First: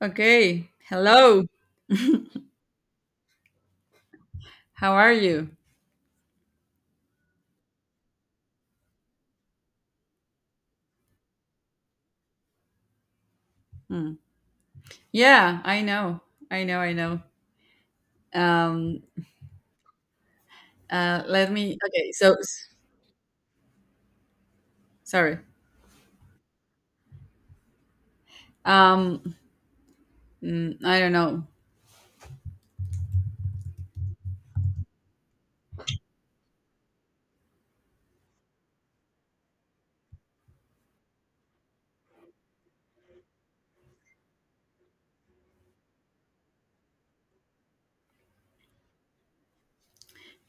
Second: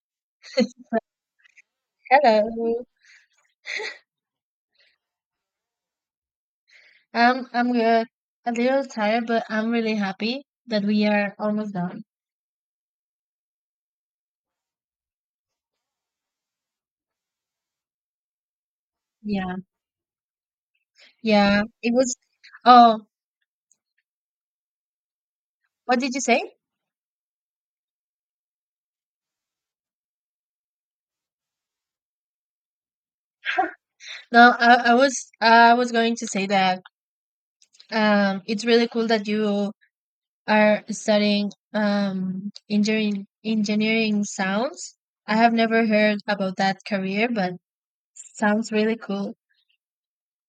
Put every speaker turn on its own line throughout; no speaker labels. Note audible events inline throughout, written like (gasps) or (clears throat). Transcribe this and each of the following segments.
Okay. Hello.
Hello.
How are you?
I'm good. A little tired, but I'm really happy that we are almost done.
Hmm. Yeah, I know. I know. I know. Um.
Yeah.
Let
Yeah.
me.
It
Okay.
was.
So
Oh,
sorry.
what did you say?
Um. I don't know.
No, I was going to say that it's really cool that you are studying engineering sounds. I have never heard about that career, but sounds really cool.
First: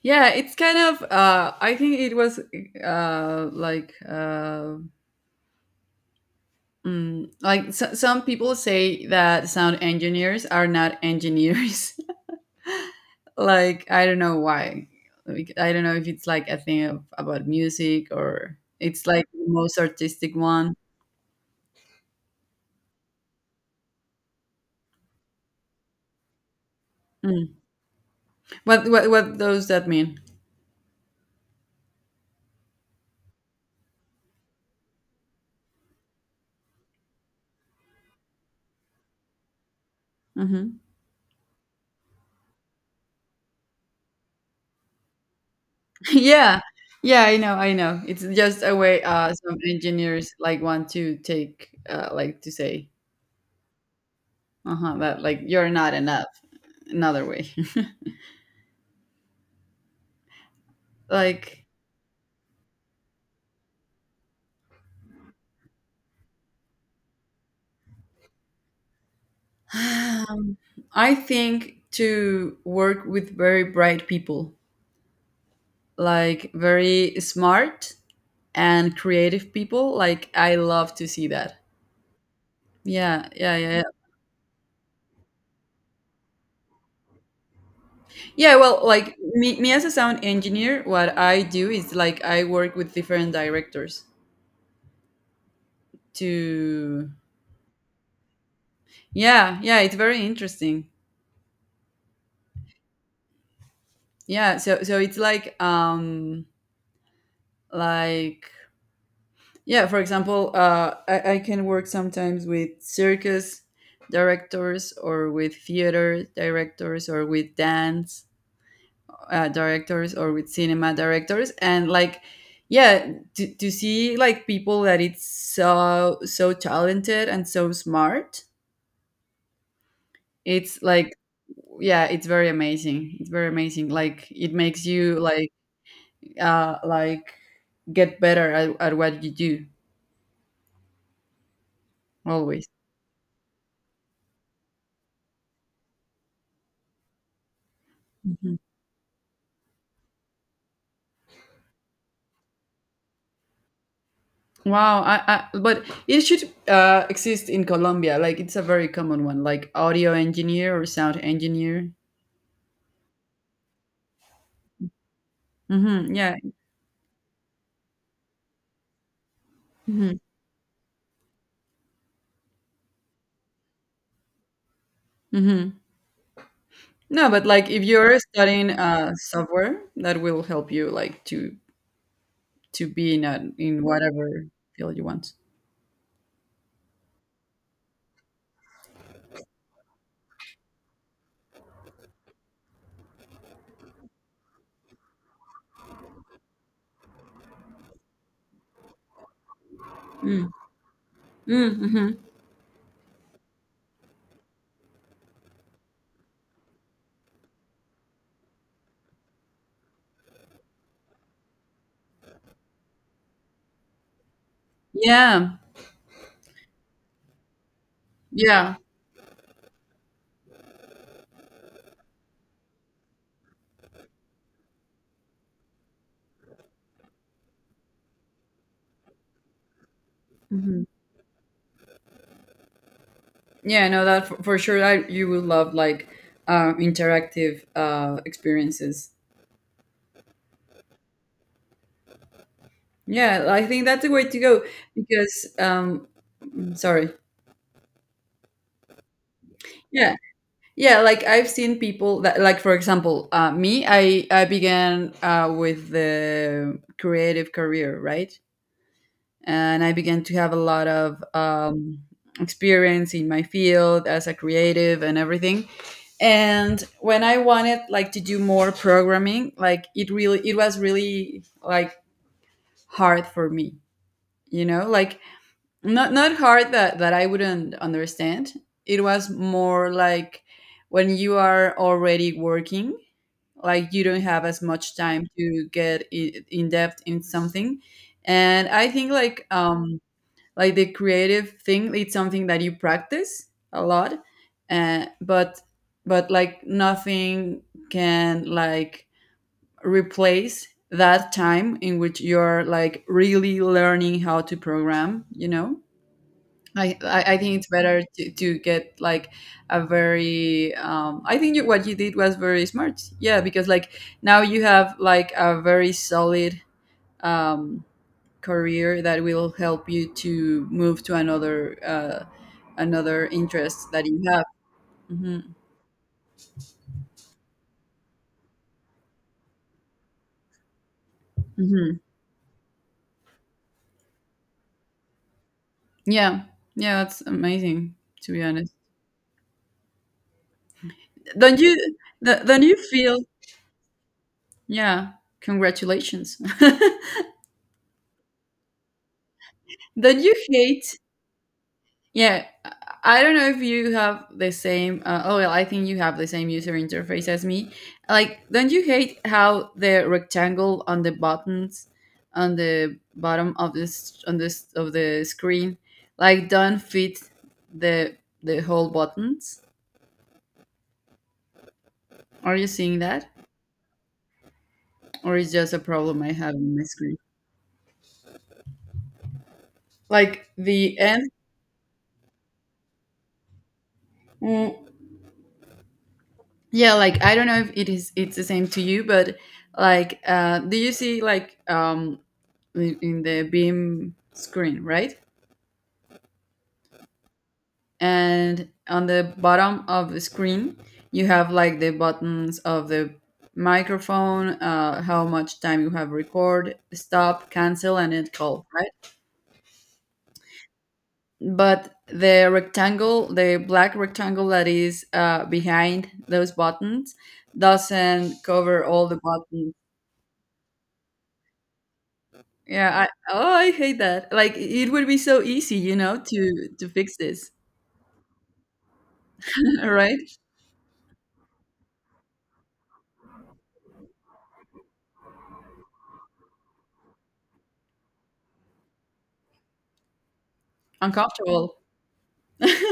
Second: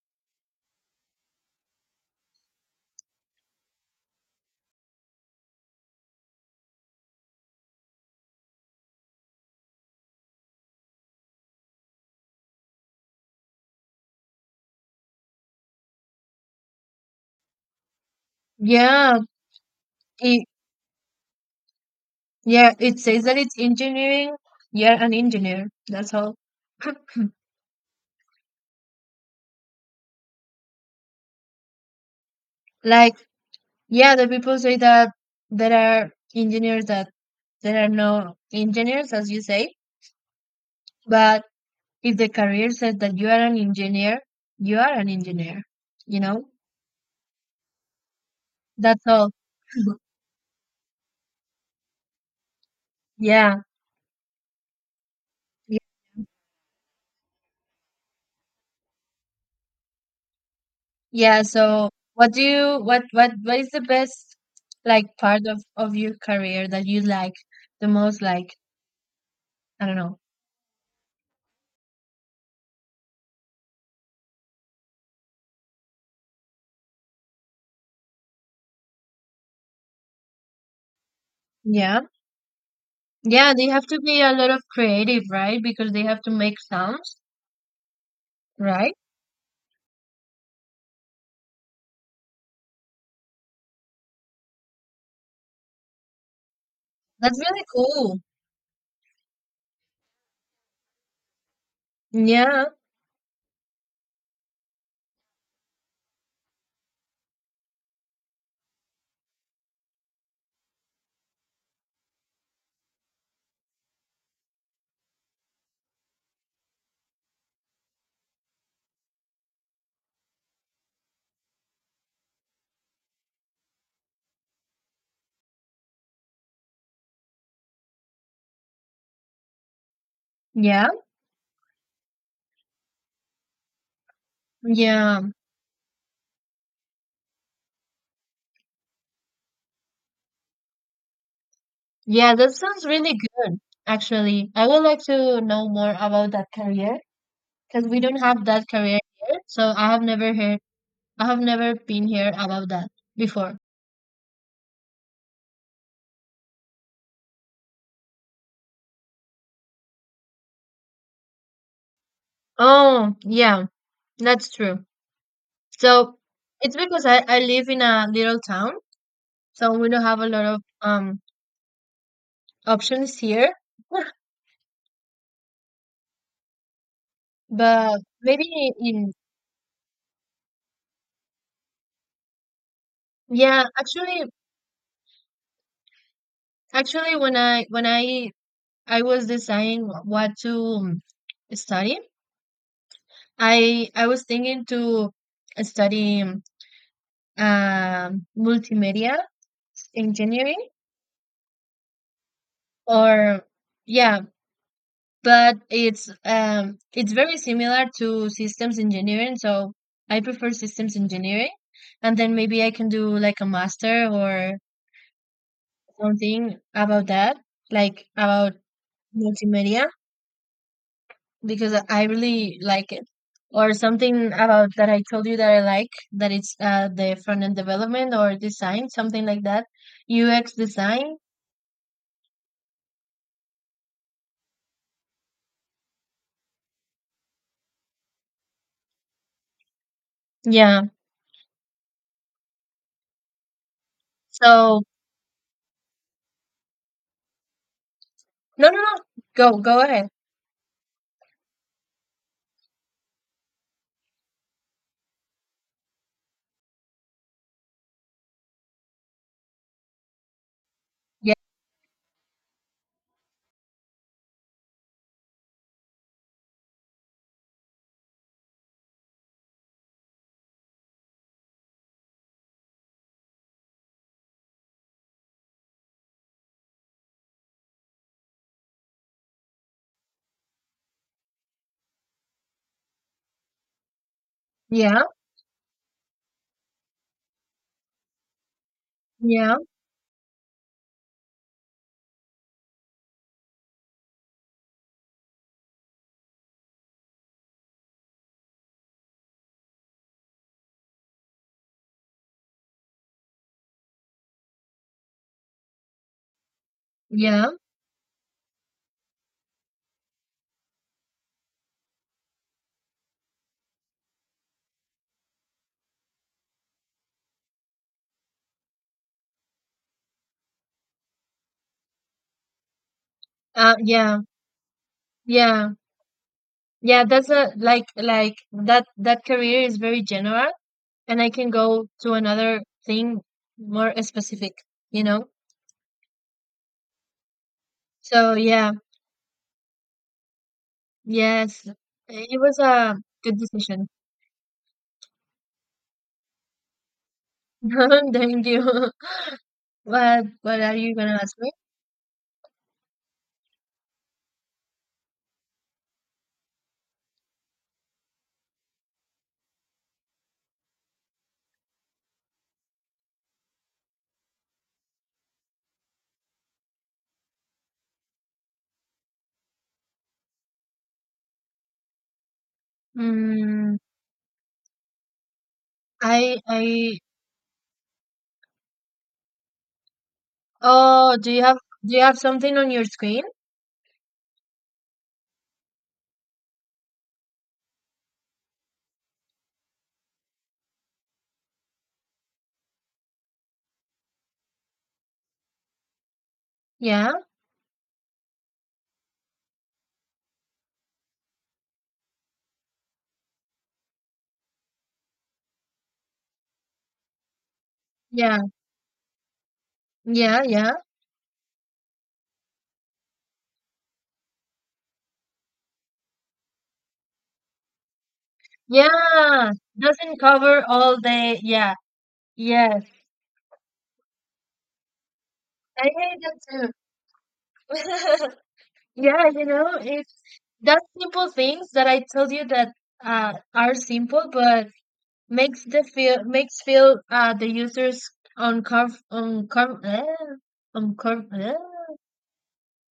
Yeah. It's kind of. I think it was. Uh. Like. Uh. Like so, some people say that sound engineers are not engineers. (laughs) Like I don't know why. Like, I don't know if it's like a thing about music, or it's
Yeah.
like the most artistic
It,
one.
yeah. It says that it's engineering. You're an engineer. That's all.
Mm. What what does that mean?
Like, yeah, the people say that there are engineers that there are no engineers, as you say,
Hmm.
but if the career says that you are an engineer, you are an engineer,
(laughs)
you know?
Yeah, yeah, I know, I know. It's just a way,
That's all.
some engineers like want to take, like to say,
Yeah.
uh-huh, that like you're
Yeah.
not enough. Another way. (laughs)
Yeah,
Like,
so what do you what is the best like part of your career that you like the most, like,
(sighs)
I don't know.
um, I think to work with very bright people, like very smart and creative people. Like, I love to see that.
Yeah.
Yeah,
Yeah,
yeah,
they
yeah, yeah.
have to be a lot of creative, right? Because they have to make sounds,
Yeah, well,
right?
like me as a sound engineer, what I do is like I work with different directors to...
That's really cool.
Yeah, yeah, it's very interesting.
Yeah.
Yeah, so it's like, like, yeah, for example, I can work sometimes with circus directors, or with theater directors, or with dance directors, or with cinema directors. And like, yeah, to see like people that it's so so talented and so smart, it's
Yeah.
like, yeah, it's very amazing, it's very amazing. Like, it makes you
Yeah,
like, like, get better at what you do
yeah, that
always.
sounds really good. Actually, I would like to know more about that career because we don't have
Mhm.
that career here, so I have never been here about that before.
Wow, I but it should exist in Colombia. Like, it's a very common one, like audio engineer or sound engineer.
Oh, yeah, that's true.
Hmm.
So
Yeah.
it's because I live in a little town, so we don't
Hmm.
have a lot of options here. (sighs) (laughs)
Hmm. No, but like, if
But
you're studying
maybe in
software, that will help you like to be in a,
yeah,
in
actually,
whatever field you want.
actually, when I was deciding what to study. I was thinking to study multimedia
Mm.
engineering
Mm, hmm
or yeah, but it's very similar to systems engineering, so I prefer systems engineering and then maybe I can do like a master or
Yeah,
something about that, like about
yeah,
multimedia because I really like it. Or something about that I told you that I like, that it's the front end development or design, something like that. UX
hmm,
design.
yeah. No, that for sure. I You will love like interactive experiences.
Yeah.
Yeah, I think that's the way to go,
So,
because sorry.
no, no, no. Go, go ahead.
Yeah, yeah, like I've seen people that, like, for example, me I began, with the creative career, right? And I began to have a lot of,
Yeah.
experience in my field as a creative and everything. And when I wanted like to do more programming, like, it really, it was really like hard for me, you know, like, not hard that I wouldn't understand. It was more like, when you are already working, like, you don't have as much
Yeah.
time to get in depth in something. And I think, like,
Yeah.
like, the creative thing, it's something that you practice a lot, but like, nothing can, like, replace that time in which you're like really learning how to program. I
Yeah.
think it's better to get like a very, what you did was very smart. Yeah, because like now you have like a very solid, um career that will help you to move to another interest that you
Yeah.
have. Hmm.
Yeah. Yeah. That's a, that career is very general and I can go
Hmm.
to another thing more specific, you know?
Yeah, yeah, that's amazing. To
So,
be
yeah.
honest, don't
Yes.
you
It was
don't you
a
feel?
good decision.
Yeah, congratulations. (laughs)
(laughs) Thank you. (laughs)
Don't
What
you
what are you
hate?
gonna ask me?
Yeah, I don't know if you have the same. Oh, well, I think you have the same user interface as me. Like, don't you hate how the rectangle on the buttons, on the bottom of this, on this of the screen, like don't fit the whole buttons? Are you seeing that,
Mm,
or is just a problem I have in my
I
screen? Like, the
oh do
end.
you have do you have something on your screen?
Mm, yeah, like, I don't know if it's the same to you, but like, do you see like, in the beam screen, right?
Yeah,
And on the bottom of the screen you have like the buttons of the microphone, how much time you have, record, stop, cancel, and end
yeah,
call, right?
yeah, yeah.
But the black rectangle that is behind those buttons, doesn't cover all the
Yeah.
buttons.
Doesn't cover all day. Yeah, yes.
Yeah, I oh, I hate that. Like, it would be so easy,
I
you
hate
know, to
that
fix this.
too. (laughs) Yeah, you know,
(laughs)
it's
Right?
that simple things that I told you that are simple but makes feel the users uncomf uncom eh, uncom eh.
Uncomfortable.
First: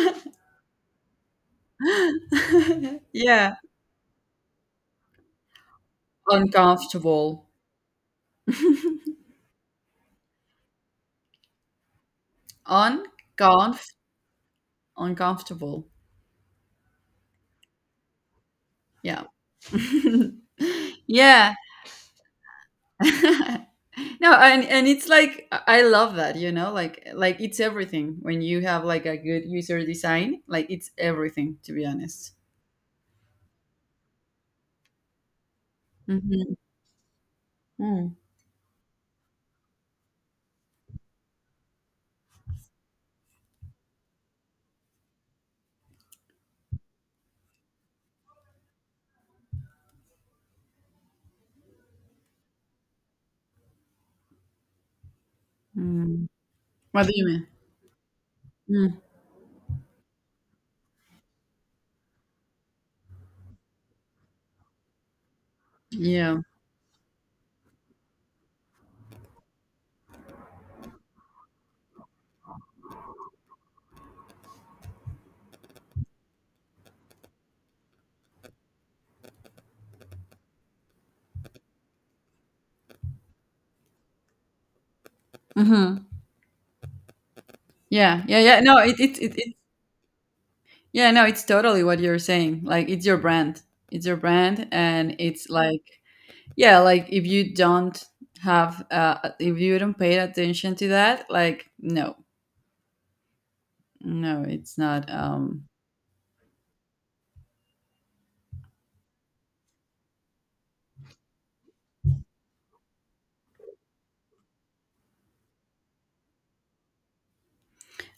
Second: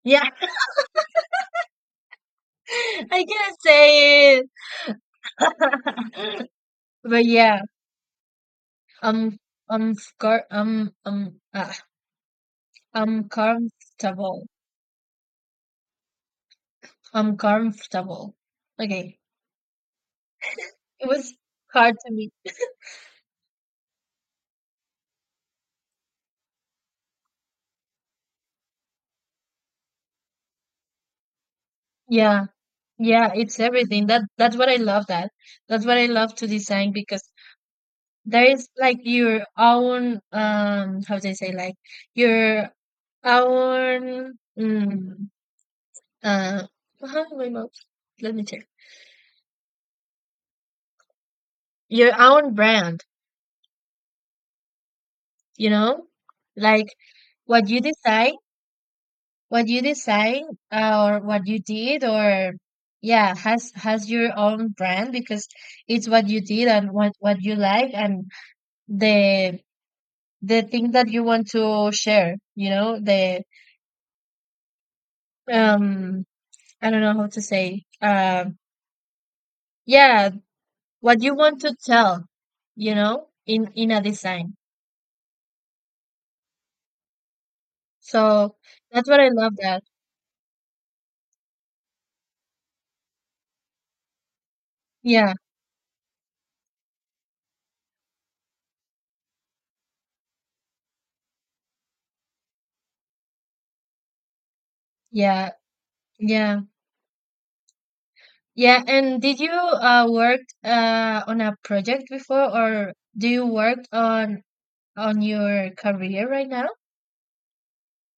Yeah.
(laughs)
(laughs) I can't
Yeah,
say it. (laughs) But
uncomfortable.
yeah, I'm I'm car I'm ah, I'm
Unconf
comfortable.
Uncomfortable.
I'm comfortable. Okay.
Yeah. (laughs)
It was
Yeah.
hard to me.
(laughs) No, and it's like I love that, like it's everything. When you have like a good user design, like, it's everything, to be honest.
Yeah. Yeah, it's everything. That's what I love that. That's what I love to
Hmm.
design because
Mm.
there is like your own how do I say, like, your own mm, uh behind my mouth. Let me check. Your own brand. You know,
Mm.
like
What do you mean?
what you decide,
Mm.
what you decide, or what you did or yeah, has your own brand because it's what you
Yeah.
did and what you like and the the thing that you want to share, you know, the um I don't know how to say yeah, what you want to tell, you know, in a design,
Mhm. Yeah, yeah,
so
yeah. No,
that's what I love that.
yeah, no, it's totally what you're saying. Like, it's your brand. It's your brand, and
Yeah,
it's like, yeah, like, if you don't if you don't pay attention to that, like, no, no, it's not.
yeah, yeah. Yeah, and did you work on a project before, or do you work on your career right now?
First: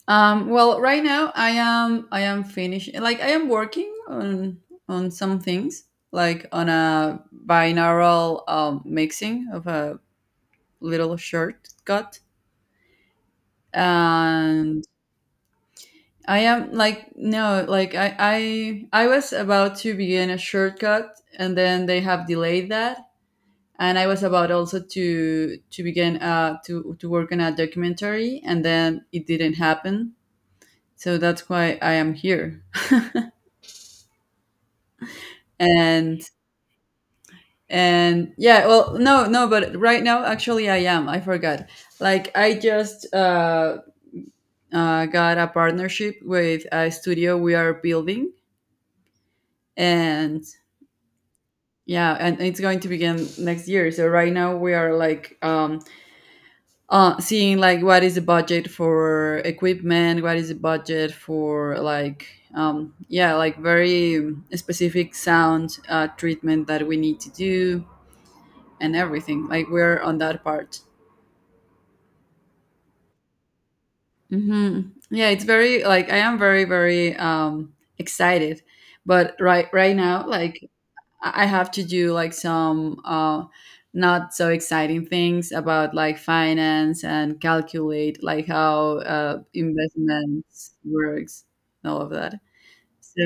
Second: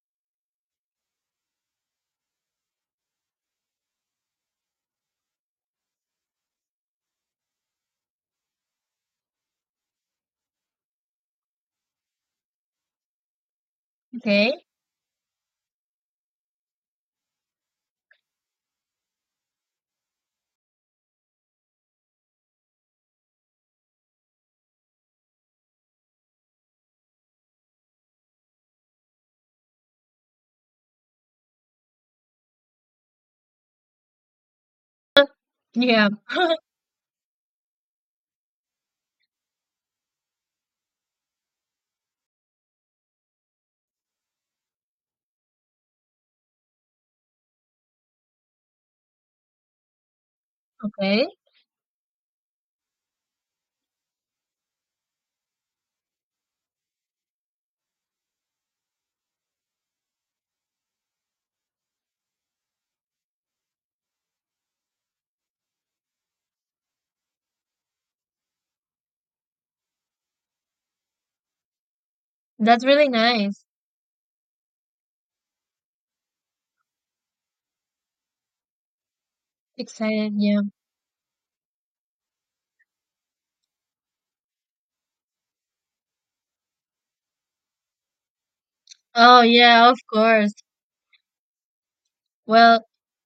Well, right now I am finishing. Like, I am working on some things, like on a binaural, mixing of a little shortcut.
Okay.
And I am like, no, like I was about to begin a shortcut, and then they have delayed that. And I was about also to begin, to work on a documentary, and then it didn't happen. So that's why I am here. (laughs)
Yeah.
And and yeah, well, no, no, but right now, actually, I am. I forgot. Like, I just, got a partnership with a studio we are building. And
Okay.
yeah, and it's going to begin next year. So right now we are like, seeing like what is the budget for equipment, what is the budget for like, yeah, like very specific sound, treatment that we need to do, and everything. Like, we're on that part.
That's really nice.
Hmm. Yeah, it's very like, I am very very, excited, but right now,
Excited. Yeah.
like, I have to do like some, not so exciting things, about like finance and calculate like how,
Oh yeah. Of course.
investments works and all of that.
Well,
So,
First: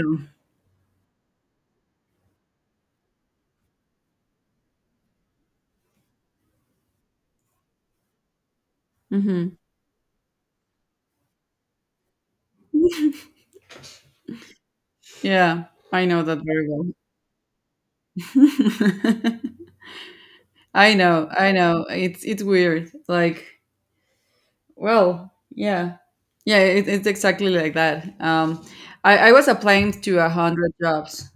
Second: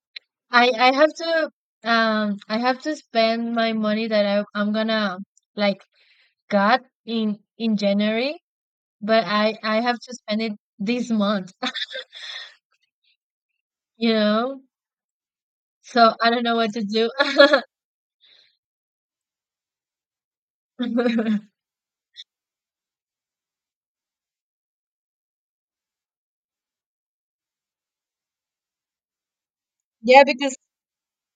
I have to I have to spend my money that I'm gonna like got in January, but I
mhm.
I have to spend it this month. (laughs) You know.
Yeah, I
So
know
I
that
don't know
very
what to
well.
do.
(laughs) I know, I
(laughs)
know. It's weird. Like, well, yeah, yeah. It's exactly like that. I was applying to
Yeah,
a
because
hundred jobs,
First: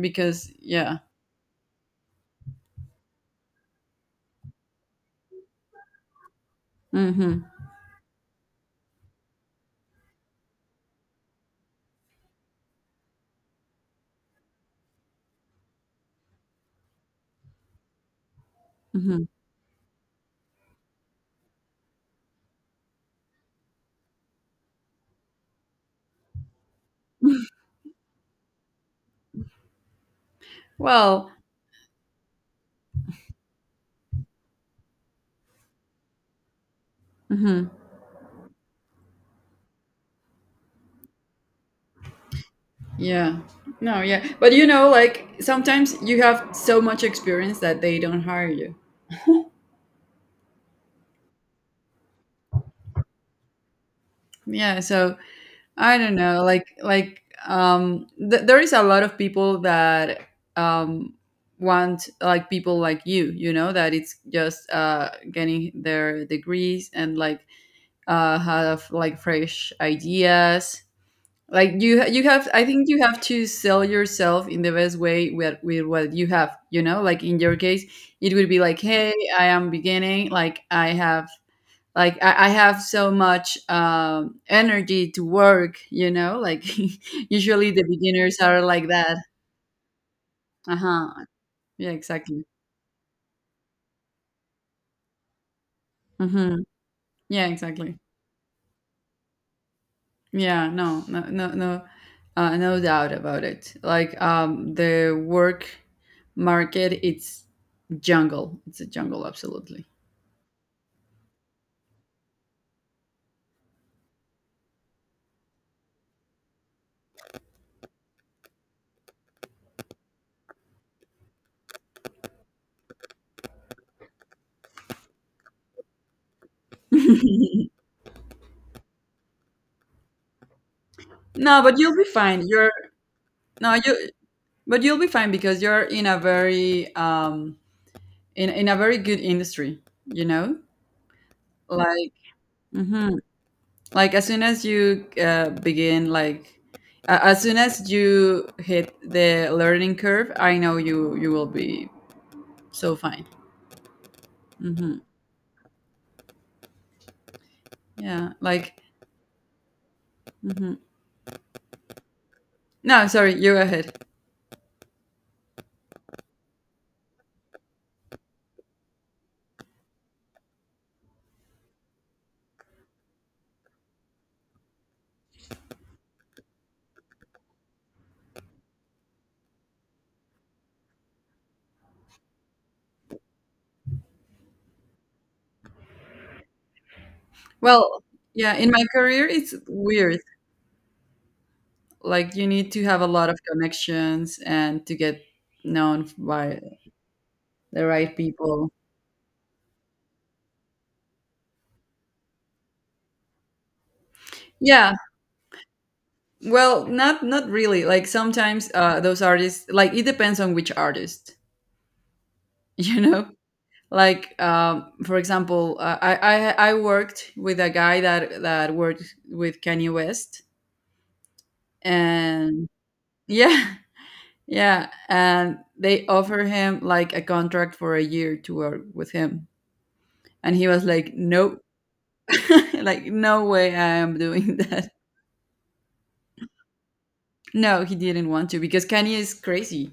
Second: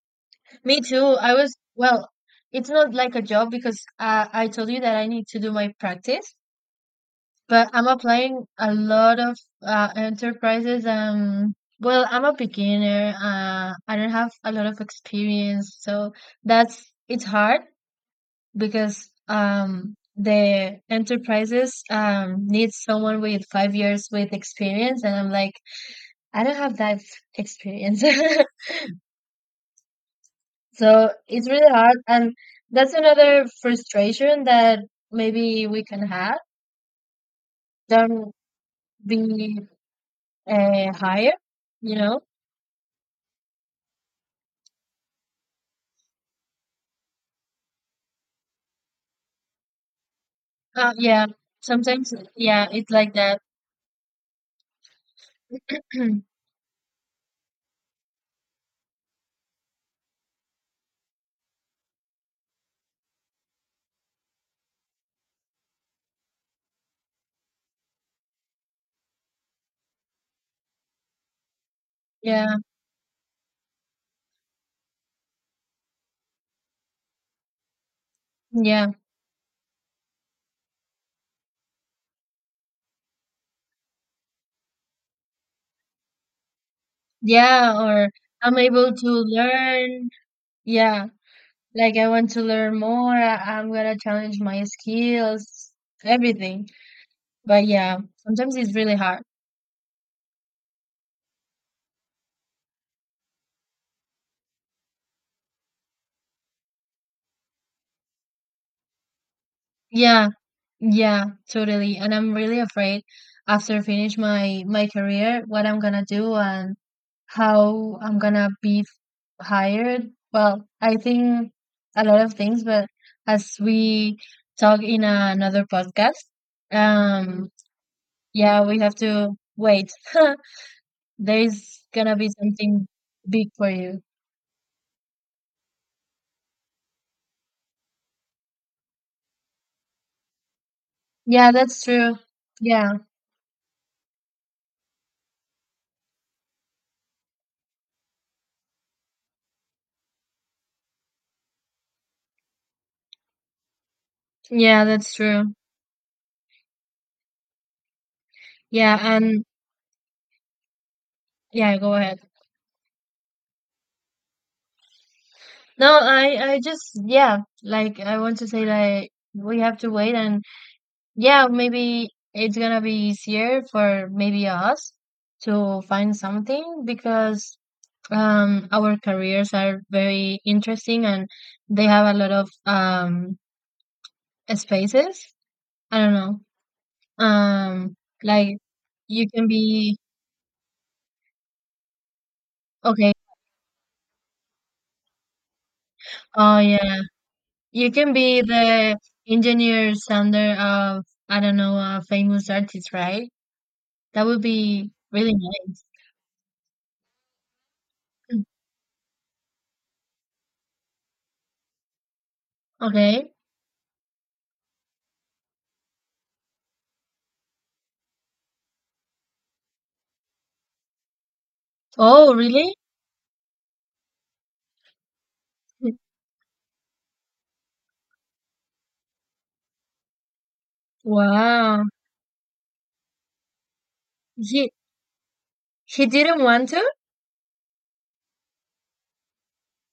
because,
me
yeah.
too. I was, well, it's not like a job because I told you that I need to do my practice,
Mm-hmm.
but I'm applying a lot of enterprises. Well, I'm a beginner. I don't have a lot of experience, so that's it's hard because
Mm-hmm.
the enterprises need someone with 5 years with experience, and I'm like, I don't have that experience. (laughs) So
Well.
it's really hard, and that's another frustration that maybe we can have.
Mhm.
Don't be higher, you know?
Yeah. No, yeah. But, like, sometimes you have so much experience that they don't hire you.
Yeah, sometimes, yeah, it's like that. (clears throat)
Yeah, so I don't know, like, there is a lot of people that, um want like people like you know, that it's just, getting their degrees, and like, have like fresh ideas. Like, you
Yeah,
have, I think you have to sell yourself in the best way, with what you have, like, in your case, it would be like,
yeah,
hey, I am beginning, like I have so much, energy to work, like. (laughs) Usually
yeah,
the
or
beginners
I'm
are like
able to
that.
learn. Yeah,
Uh-huh. Yeah,
like I want to
exactly.
learn more. I'm gonna challenge my skills,
Mm-hmm.
everything.
Yeah,
But
exactly.
yeah, sometimes it's really hard.
Yeah, no, no, no, no, no doubt about it. Like, the work market, it's a jungle, absolutely.
Yeah. Yeah, totally. And I'm really afraid after I finish my my career, what I'm gonna do and how I'm gonna be hired. Well, I think a lot of things, but as we talk in another podcast,
(laughs)
um, yeah, we have to wait. (laughs)
No, but
There's
you'll be
gonna be
fine. You're,
something big for
no,
you.
you, but you'll be fine, because you're in a very, in a very good industry, you know,
Yeah, that's
like.
true. Yeah,
Mhm. Like, as soon as you, begin, like, as soon as you hit the learning curve, I know you will be so fine.
yeah,
Hmm.
that's true.
Yeah, like.
Yeah, and
Mhm.
yeah, go ahead.
No, sorry, you go ahead.
No, I just yeah, like I want to say that we have to wait and yeah, maybe it's gonna be easier for maybe us to find something because our careers are very interesting and they have a lot of spaces. I don't know. Um
Well, yeah,
like
in my
you
career,
can
it's
be
weird. Like, you need to have a
okay.
lot of connections and to get known
Oh
by
yeah.
the
You can
right
be
people.
the engineer sounder of, I don't know, a famous artist, right? That would be
Yeah,
really nice.
well, not really. Like,
(laughs)
sometimes, those artists, like, it depends on which artist. (laughs) You know.
Okay.
Like, for example, I worked with a guy that worked with Kanye West,
Oh,
and
really?
yeah, (laughs) yeah, and they offer him like a contract for a year to work with him, and he was like, "No,
Wow.
(laughs) like, no way I am doing (laughs)
He
that."
he didn't want to?
No, he didn't want to, because Kanye is crazy.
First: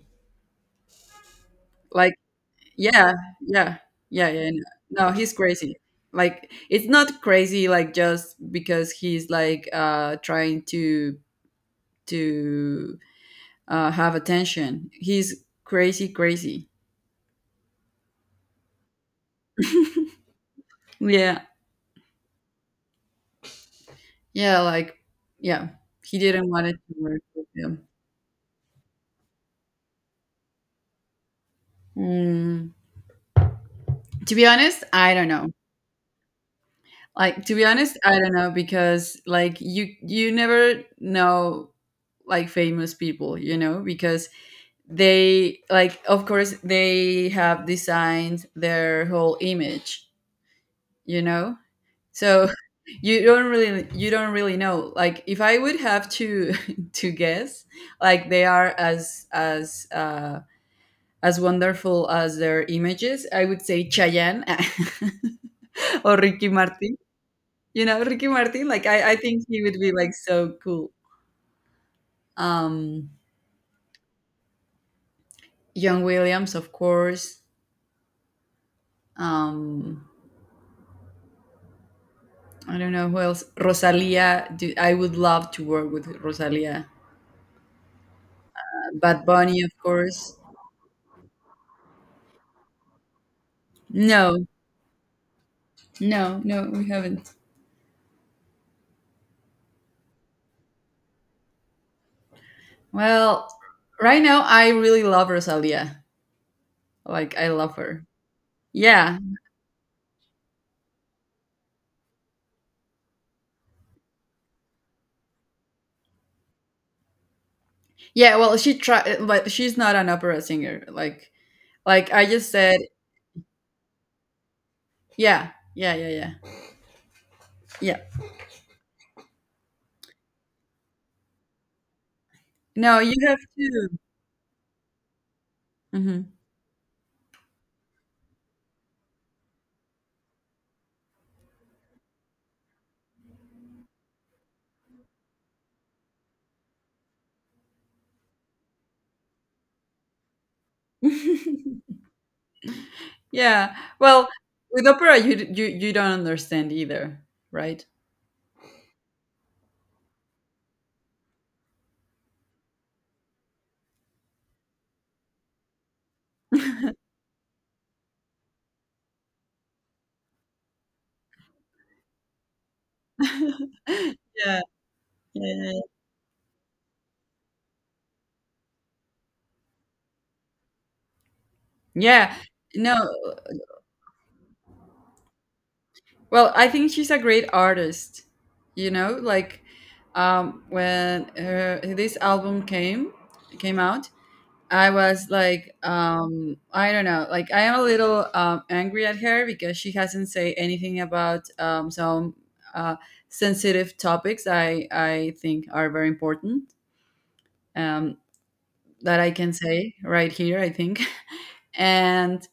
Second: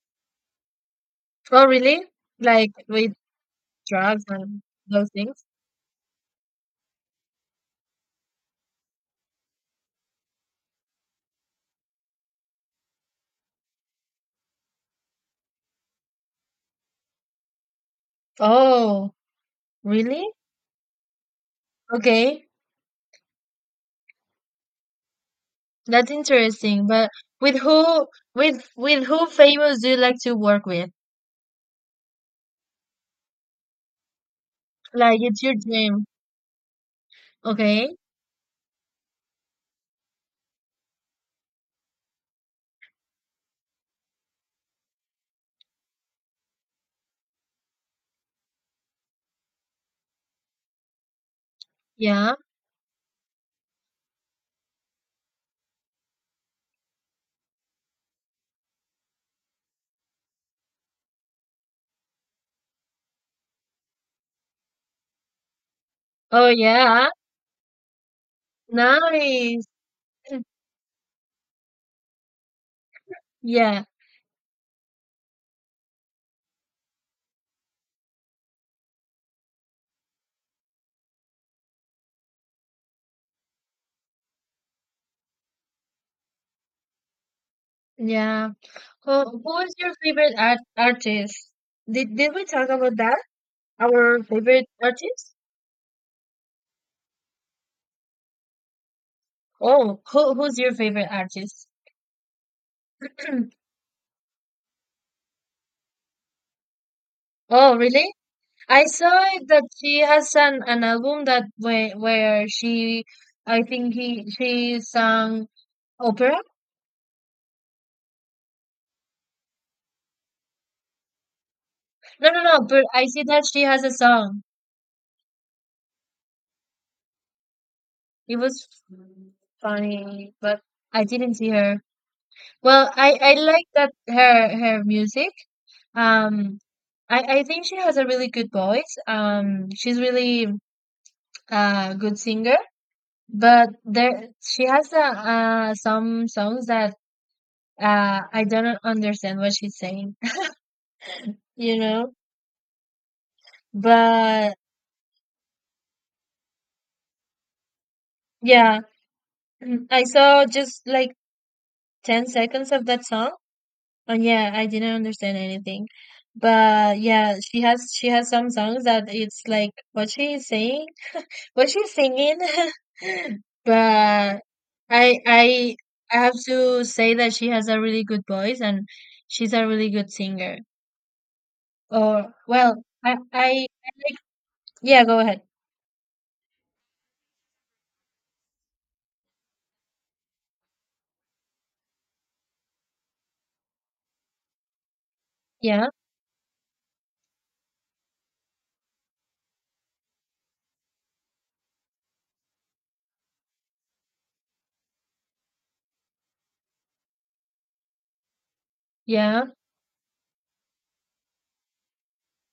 Oh, really?
Like,
Like with
yeah, yeah,
drugs
yeah, yeah.
and those
No, no, he's
things?
crazy. Like, it's not crazy like just because he's like, trying to, to have attention. He's crazy crazy.
Oh, really?
Yeah.
Okay.
Yeah, like, yeah.
That's
He didn't want it
interesting.
to
But
work with
with
him.
who with who famous do you like to work with?
Mm, to be honest, I
Like
don't
it's
know.
your dream.
Like, to be
Okay.
honest, I don't know, because like you never know like famous people, because they, like, of course they have designed their whole image, you know?
Yeah.
So (laughs) you don't really know. Like, if I would have to, (laughs) to guess, like, they are, as wonderful as their images, I would say Chayanne, (laughs) or
Oh,
Ricky Martin.
yeah.
You know, Ricky Martin, like, I think he
Nice.
would be like so cool. Um
Yeah.
John Williams, of course. Um I don't know who else. Rosalia, I would love to work with Rosalia.
Yeah.
Bad
Oh, who
Bunny, of
is your favorite
course.
artist? Did we talk about that? Our
No,
favorite artist?
no, no, we haven't.
Oh, who's your favorite artist?
Well,
(clears throat)
right now I really love Rosalia. Like, I
Oh,
love her.
really? I
Yeah.
saw it that she has an album that where she, I think he she sang opera.
Yeah, well, she try, but she's not an opera singer. Like I
No, no,
just
no.
said,
But I see that she has a song.
yeah. Yeah, yeah, yeah. Yeah.
It was funny, but I didn't see her. Well,
No,
I
you
I
have
like that
to.
her her music.
Mhm.
Um, I think she has a really good voice. She's really good singer. But there, she has some songs that I don't understand what she's saying, (laughs) you
(laughs)
know.
Yeah. Well,
But
with opera, you d you you don't understand either, right?
yeah, (clears throat) mm, I saw just like 10 seconds of that song, and yeah, I didn't understand anything. But yeah, she has some songs that it's like what she's saying, what she's singing. (laughs) But
Yeah,
I
yeah.
I I have to say that she has a really good voice and she's a really good singer. Or
Yeah.
well,
No.
I yeah, go ahead.
Well, I think she's a great artist, you know? Like, when her this album came out, I was like,
Yeah,
I don't know, like I am a little angry at her because she hasn't say anything about some uh, sensitive topics I think are very important. Um, that I
yeah,
can say right here, I think. (laughs) And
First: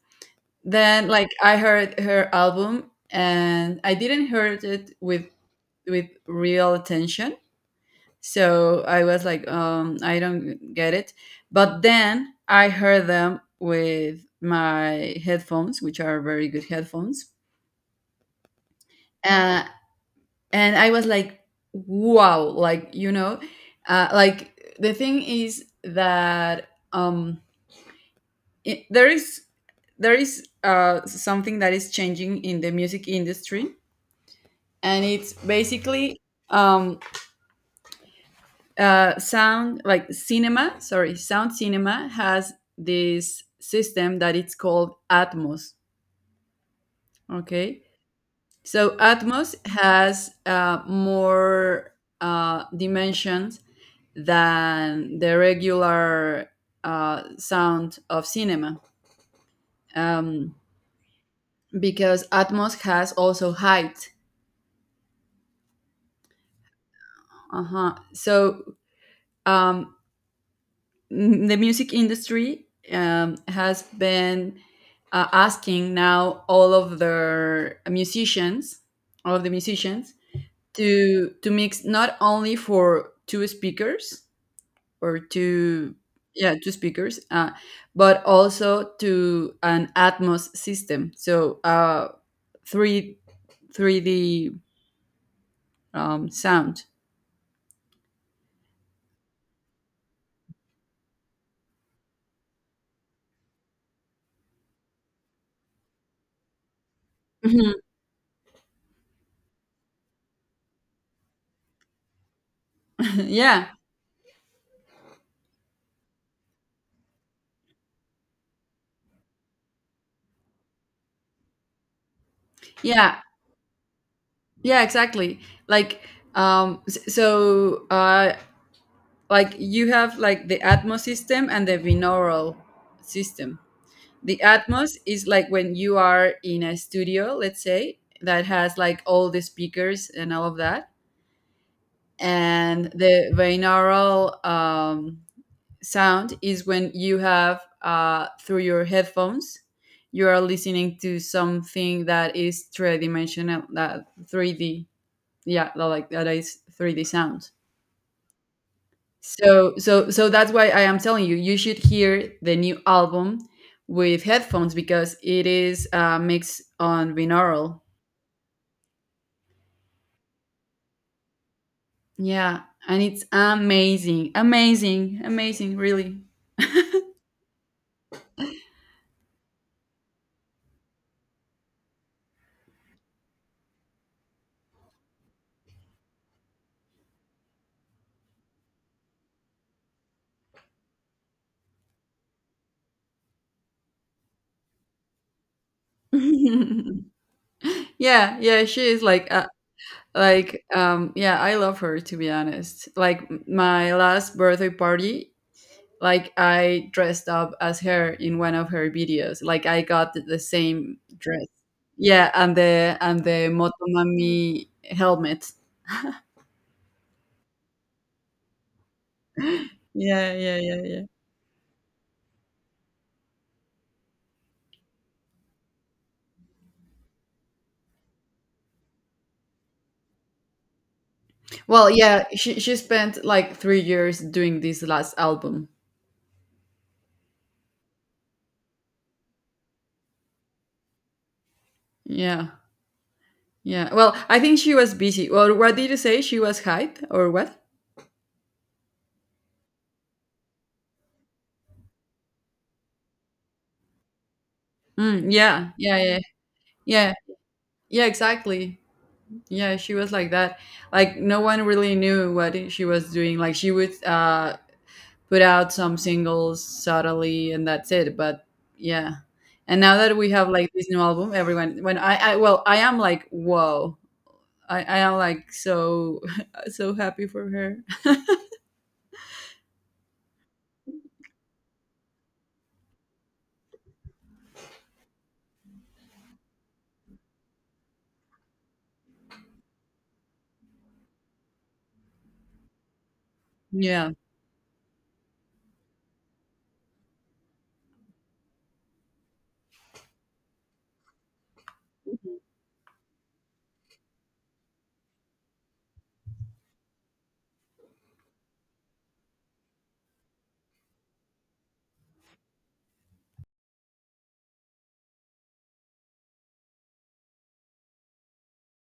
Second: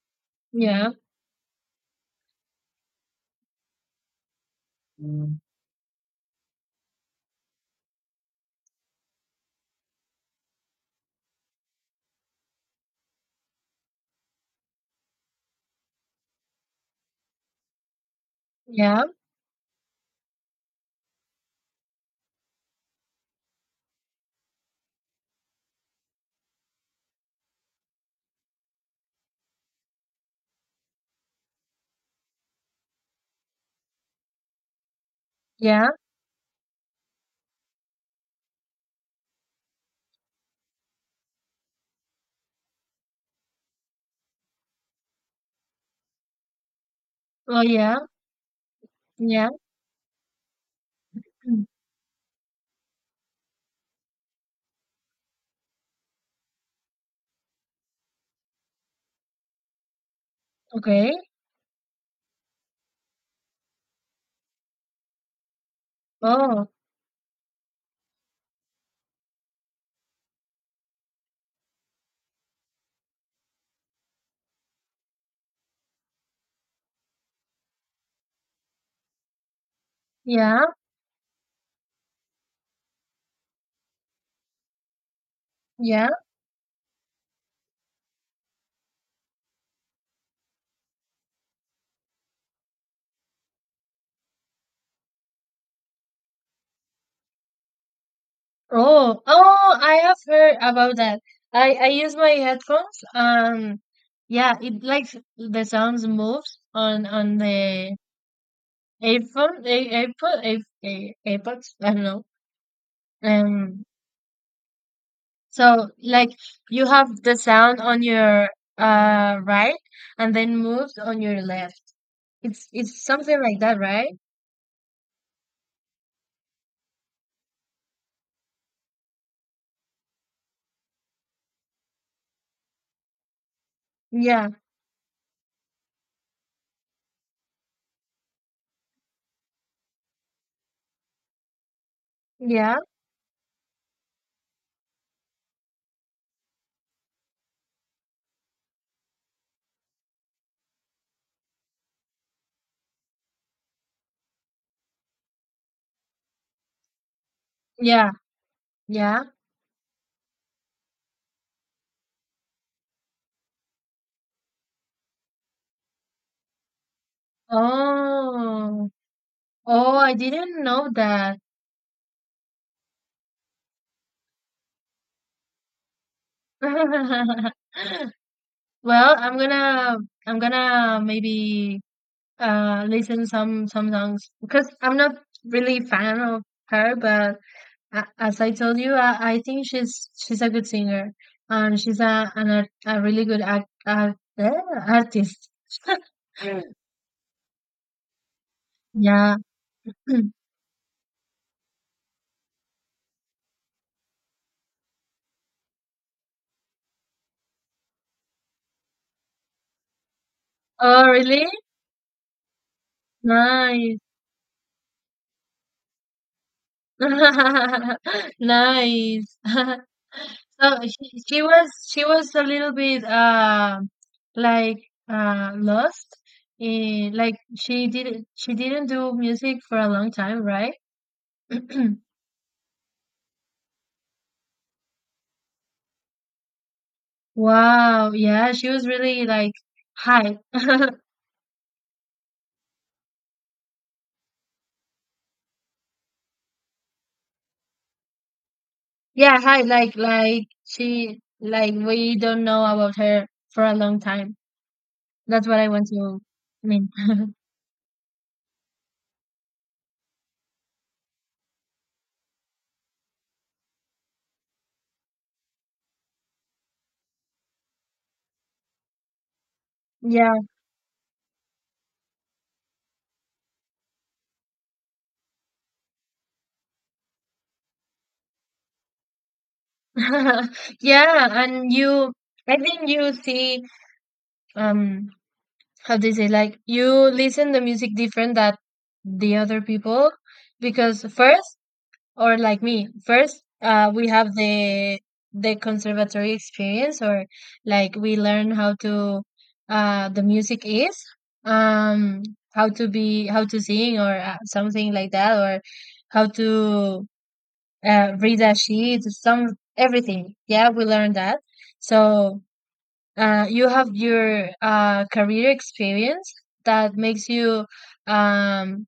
yeah,
then like I heard her album and I didn't heard it with real attention. So I was like, I don't get it. But then I heard them with my headphones, which are very good headphones.
yeah,
Uh, and I was like, wow, like, you know, like the thing is that um, i- there is there is something that is changing in the music industry, and it's
yeah.
basically um, sound like cinema, sorry, sound cinema has this system that it's called Atmos,
Oh
okay.
yeah,
So
yeah.
Atmos has
Mm,
more dimensions than the regular sound of cinema, um,
okay.
because Atmos has also height.
Oh
Uh-huh. So um, the music industry has been asking now all of their musicians, all of the musicians,
yeah,
to mix not only for two speakers or two,
yeah.
yeah, two speakers, but also to an Atmos system. So, three three D sound.
Oh oh, I have heard about that. I use my headphones. Yeah, it likes the sounds moves on
Mhm.
the AirPods. I don't know.
(laughs) Yeah,
Um, So, like, you have the sound on your right and then moves on your left. It's
yeah.
something like that, right?
Yeah, exactly. Like, so, like you have like the Atmos system and the binaural system. The
Yeah,
Atmos is like when you are in a studio, let's say, that has like all the speakers and all of that.
yeah,
And the binaural sound is when you have, through your headphones, you are listening to something that is three dimensional, that 3D, yeah, like that is 3D sound.
yeah, yeah.
So that's why I am telling you should hear the new album with headphones, because it is a mix on binaural.
Oh, oh, I didn't know that.
Yeah, and it's amazing, amazing, amazing, really.
(laughs) Well, I'm gonna maybe listen some songs because I'm not really fan of her, but as I told you, I think she's a good singer and she's a really good artist. Mm.
(laughs) Yeah, yeah, she is like,
Yeah. (clears throat)
like, yeah, I love her, to be honest. Like my last birthday party, like I dressed up as her in one of her videos. Like I got the same
Oh,
dress.
really?
Yeah, and the
Nice.
Motomami helmet.
(laughs) Nice. (laughs)
Yeah, yeah,
So
yeah, yeah.
she was a little bit like lost in she didn't do music for a long time, right?
Well,
(clears throat)
yeah, she spent like 3 years doing this last album.
Wow, yeah, she was really like high. (laughs)
Yeah, yeah. Well, I think she was busy. Well, what did you say? She was hype or what?
Yeah, hi, like she like we don't know about her for a long time.
Mm,
That's what I
yeah,
want
yeah,
to
yeah,
mean.
yeah, yeah. Exactly. Yeah, she was like that. Like no one really knew what she was doing. Like she would put out some singles subtly, and that's it. But yeah, and now that we
Yeah.
have like this new album, everyone, when I am like, whoa, I am like so (laughs) so happy for her.
(laughs) Yeah, and you, I think you see um how do you say, like, you listen the music different that the other people because first or like me first, we
Yeah.
have the conservatory experience or like we learn how to, the music is, um how to be, how to sing, or something like that, or how to read a sheet, some everything, yeah, we learn that, so, you have your career experience that makes you um,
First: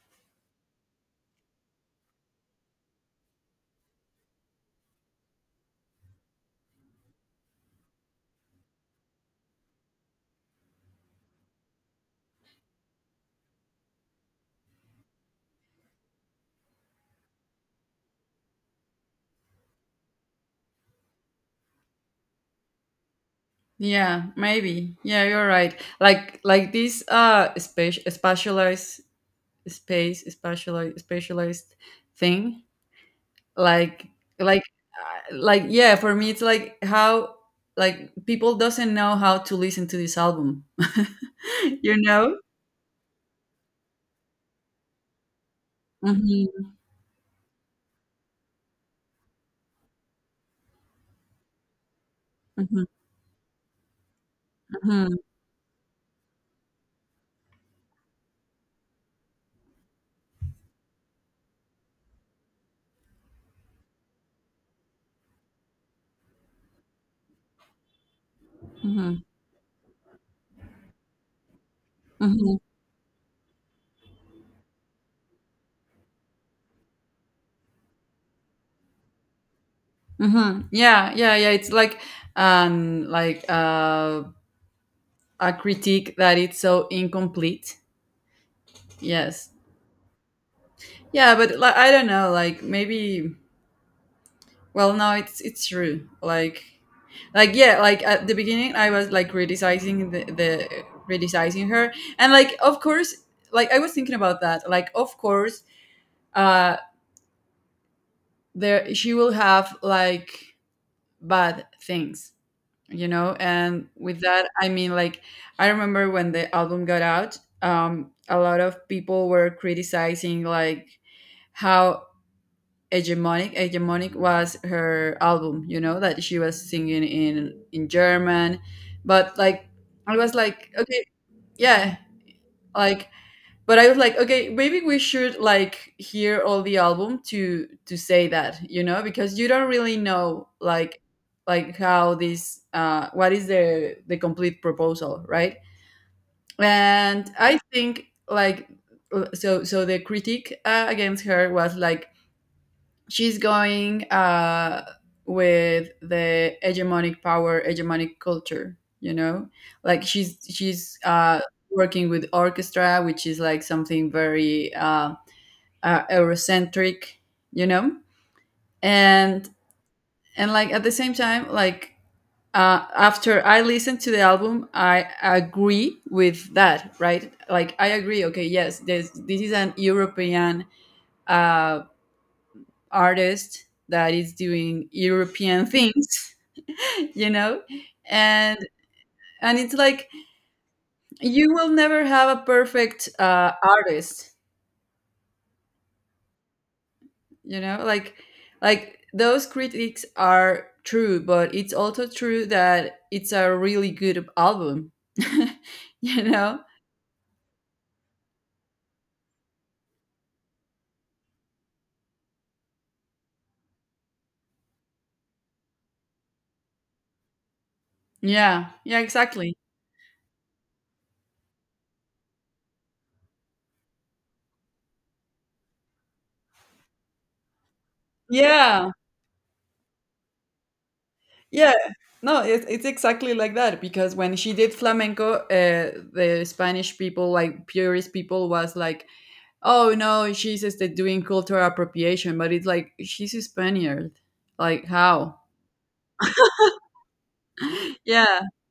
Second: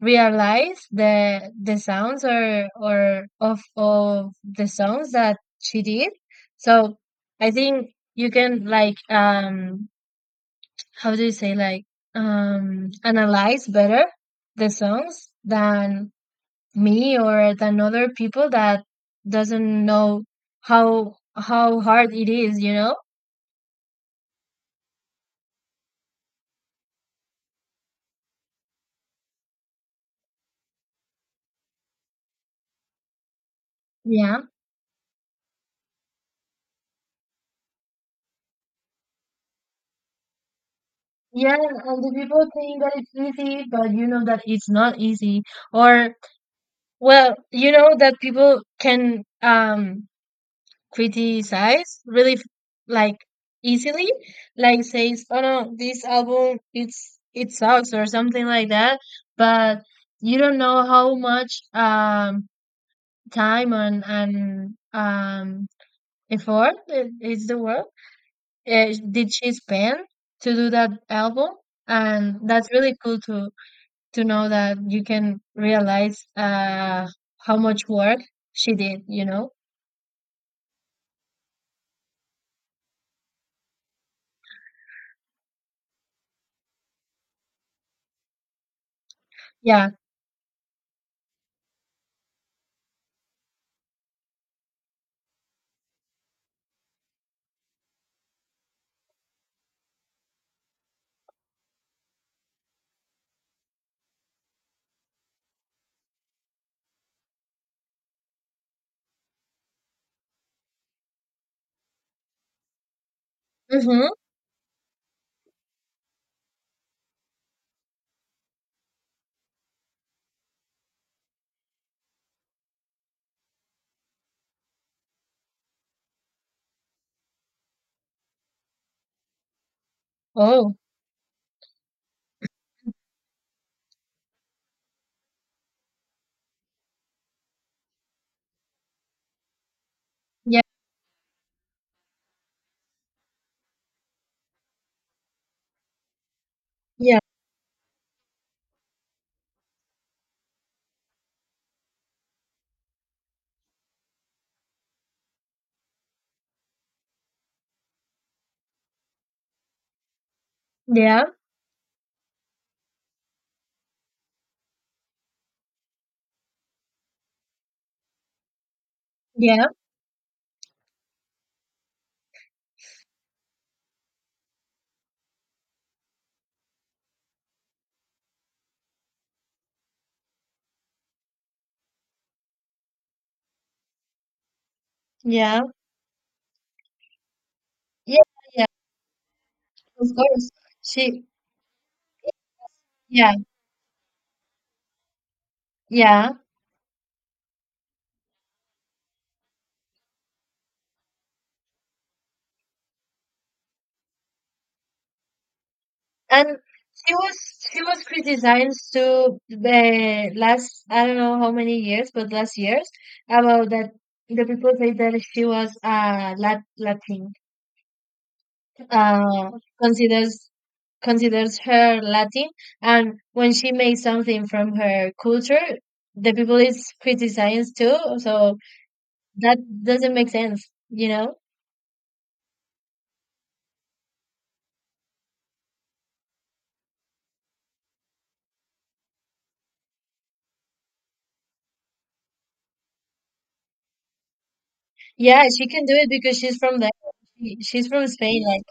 realize the sounds or of the songs that she did. So I think you can like, how do you say, like, analyze better the songs than me or than other people that doesn't know how hard it is, you know?
Yeah, maybe. Yeah, you're right. Like, this space specialized specialized thing. Like,
Yeah.
like like, yeah, for me it's like how like people doesn't know how to listen to this album.
Yeah,
(laughs) You
and the
know.
people think that it's easy, but you know that it's not easy. Or,
Hmm.
well, you know that people can criticize really
Hmm.
like easily, like
Hmm.
says, "Oh no, this album it's it sucks" or something like that. But you don't know how much time and effort is the word,
Hmm.
did she spend to do that album, and
Hmm.
that's really cool to know that you can realize how much work she did, you know?
Hmm. Yeah, yeah, yeah, it's like, like, a critique that it's so incomplete. Yes.
Yeah.
Yeah, but like, I don't know, like maybe. Well, no, it's true. Like, yeah, like at the beginning, I was like criticizing the criticizing her, and like of course, like I was thinking about that. Like of course, uh, there she will have like bad things, you know. And
Mm-hmm.
with that, I mean like I remember when the album got out, a lot of people were criticizing like how hegemonic was her album, you know, that she was singing in German, but like, I was like,
Oh,
okay, yeah, like, but I was like, okay, maybe we should like hear all the album to say that, you know, because you don't really know
yeah,
like how this, what is the complete proposal, right?
yeah,
And I think like, so the critique, against her was like she's going, with the hegemonic power, hegemonic culture. You know, like she's
yeah,
working with orchestra, which is like something very Eurocentric. You know, and
yeah,
and like at the same time, like. After I listened to the album, I agree with that, right? Like I agree. Okay, yes, this is an European uh, artist that is doing
yeah,
European (laughs) things, you know,
yeah,
and
yeah,
and it's like,
of course. She,
you will never have a perfect
yeah,
artist,
yeah.
you know, like, those critics are true, but it's also true that it's a really good album. (laughs) You
And
know.
she was she was criticized to the last, I don't know how many years, but last years, about that the people say that she was Latin,
Yeah, yeah,
uh,
exactly.
considers considers her Latin, and when she makes something from her culture, the people is criticized too. So
Yeah,
that doesn't make sense, you know?
yeah. No, it's exactly like that, because when she did flamenco, the Spanish people, like purist people, was like, oh no, she says they're doing cultural appropriation, but it's like she's a Spaniard. Like how?
Yeah, she can do it because she's from there. She's from
Yeah,
Spain, like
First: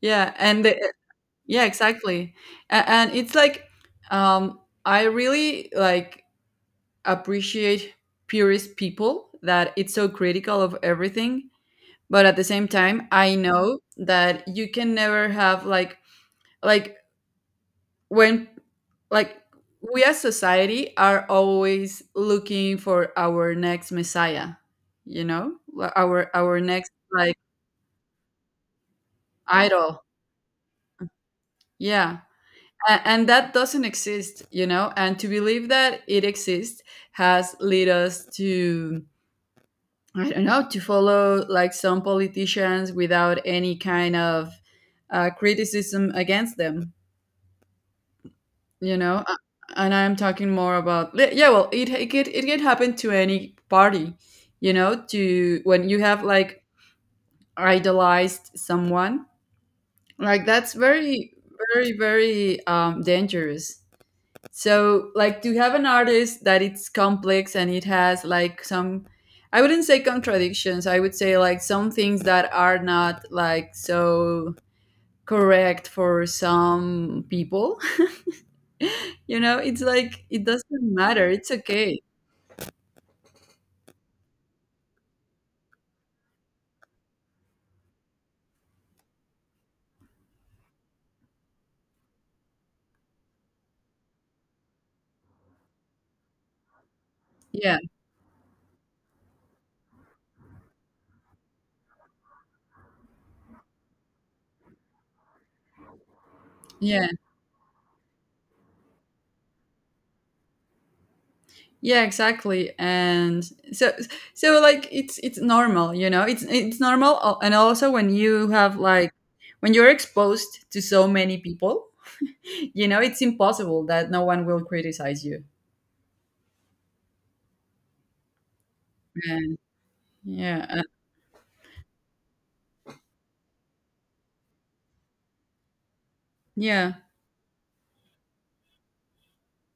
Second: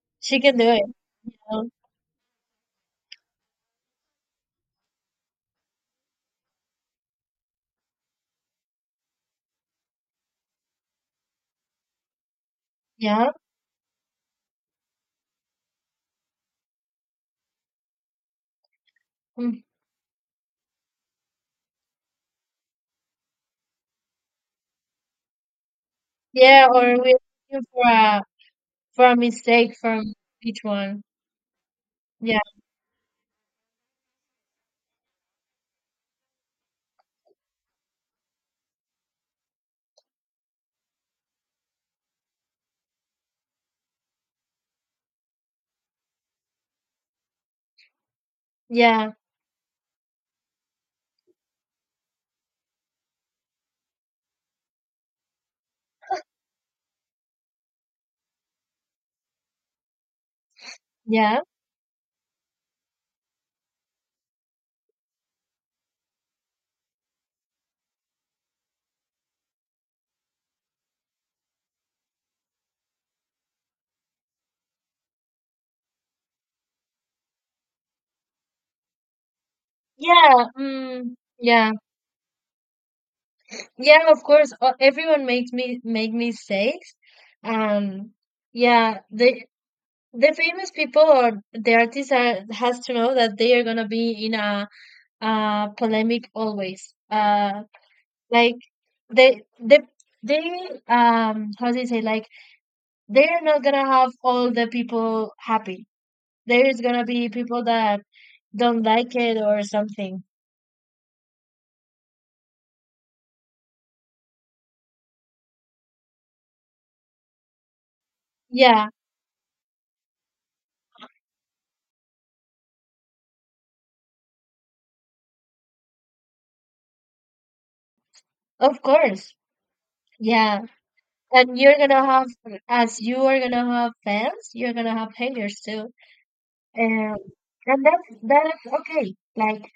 yeah,
she can do
and
it,
the,
you
yeah,
know?
exactly. And it's like, um, I really like appreciate purist people that it's so critical of everything, but at the same time,
Yeah,
I know that you can never have like when Like
mm,
we as society are always looking for our next messiah, you know? Like, our
yeah. Or
next,
we're looking
like,
for a mistake
idol.
from each one.
Yeah.
Yeah,
And that doesn't exist, you know? And to believe that it exists has led us to, I don't know, to follow like some politicians without any kind of criticism against them. You
yeah,
know, and I'm talking more about yeah, well, it can happen to any party, you know, to when you have like idolized someone, like that's very,
yeah,
very, very, dangerous. So like, to have an artist that it's complex and it has like some, I wouldn't say contradictions, I would say like some things that are not like so correct for some people. (laughs) You know, it's like it
yeah.
doesn't
Mm,
matter, it's
yeah.
okay.
Yeah, of course. Everyone makes me make mistakes. Um, yeah, the famous people or the artists are, has to know that they are gonna be in a polemic always. Uh,
Yeah,
like they they they how do you say, like they are not gonna have all the people happy. There is gonna
yeah,
be people that don't like it or something.
yeah, exactly. And so, like it's normal, you know. It's normal, and also when you have
Yeah,
like, when you're exposed to so many people, (laughs) you know, it's impossible that no one will criticize you.
of course.
And
Yeah.
yeah,
And you're gonna have, as you are gonna have fans, you're gonna have haters too.
yeah.
Um, and that is okay. Like,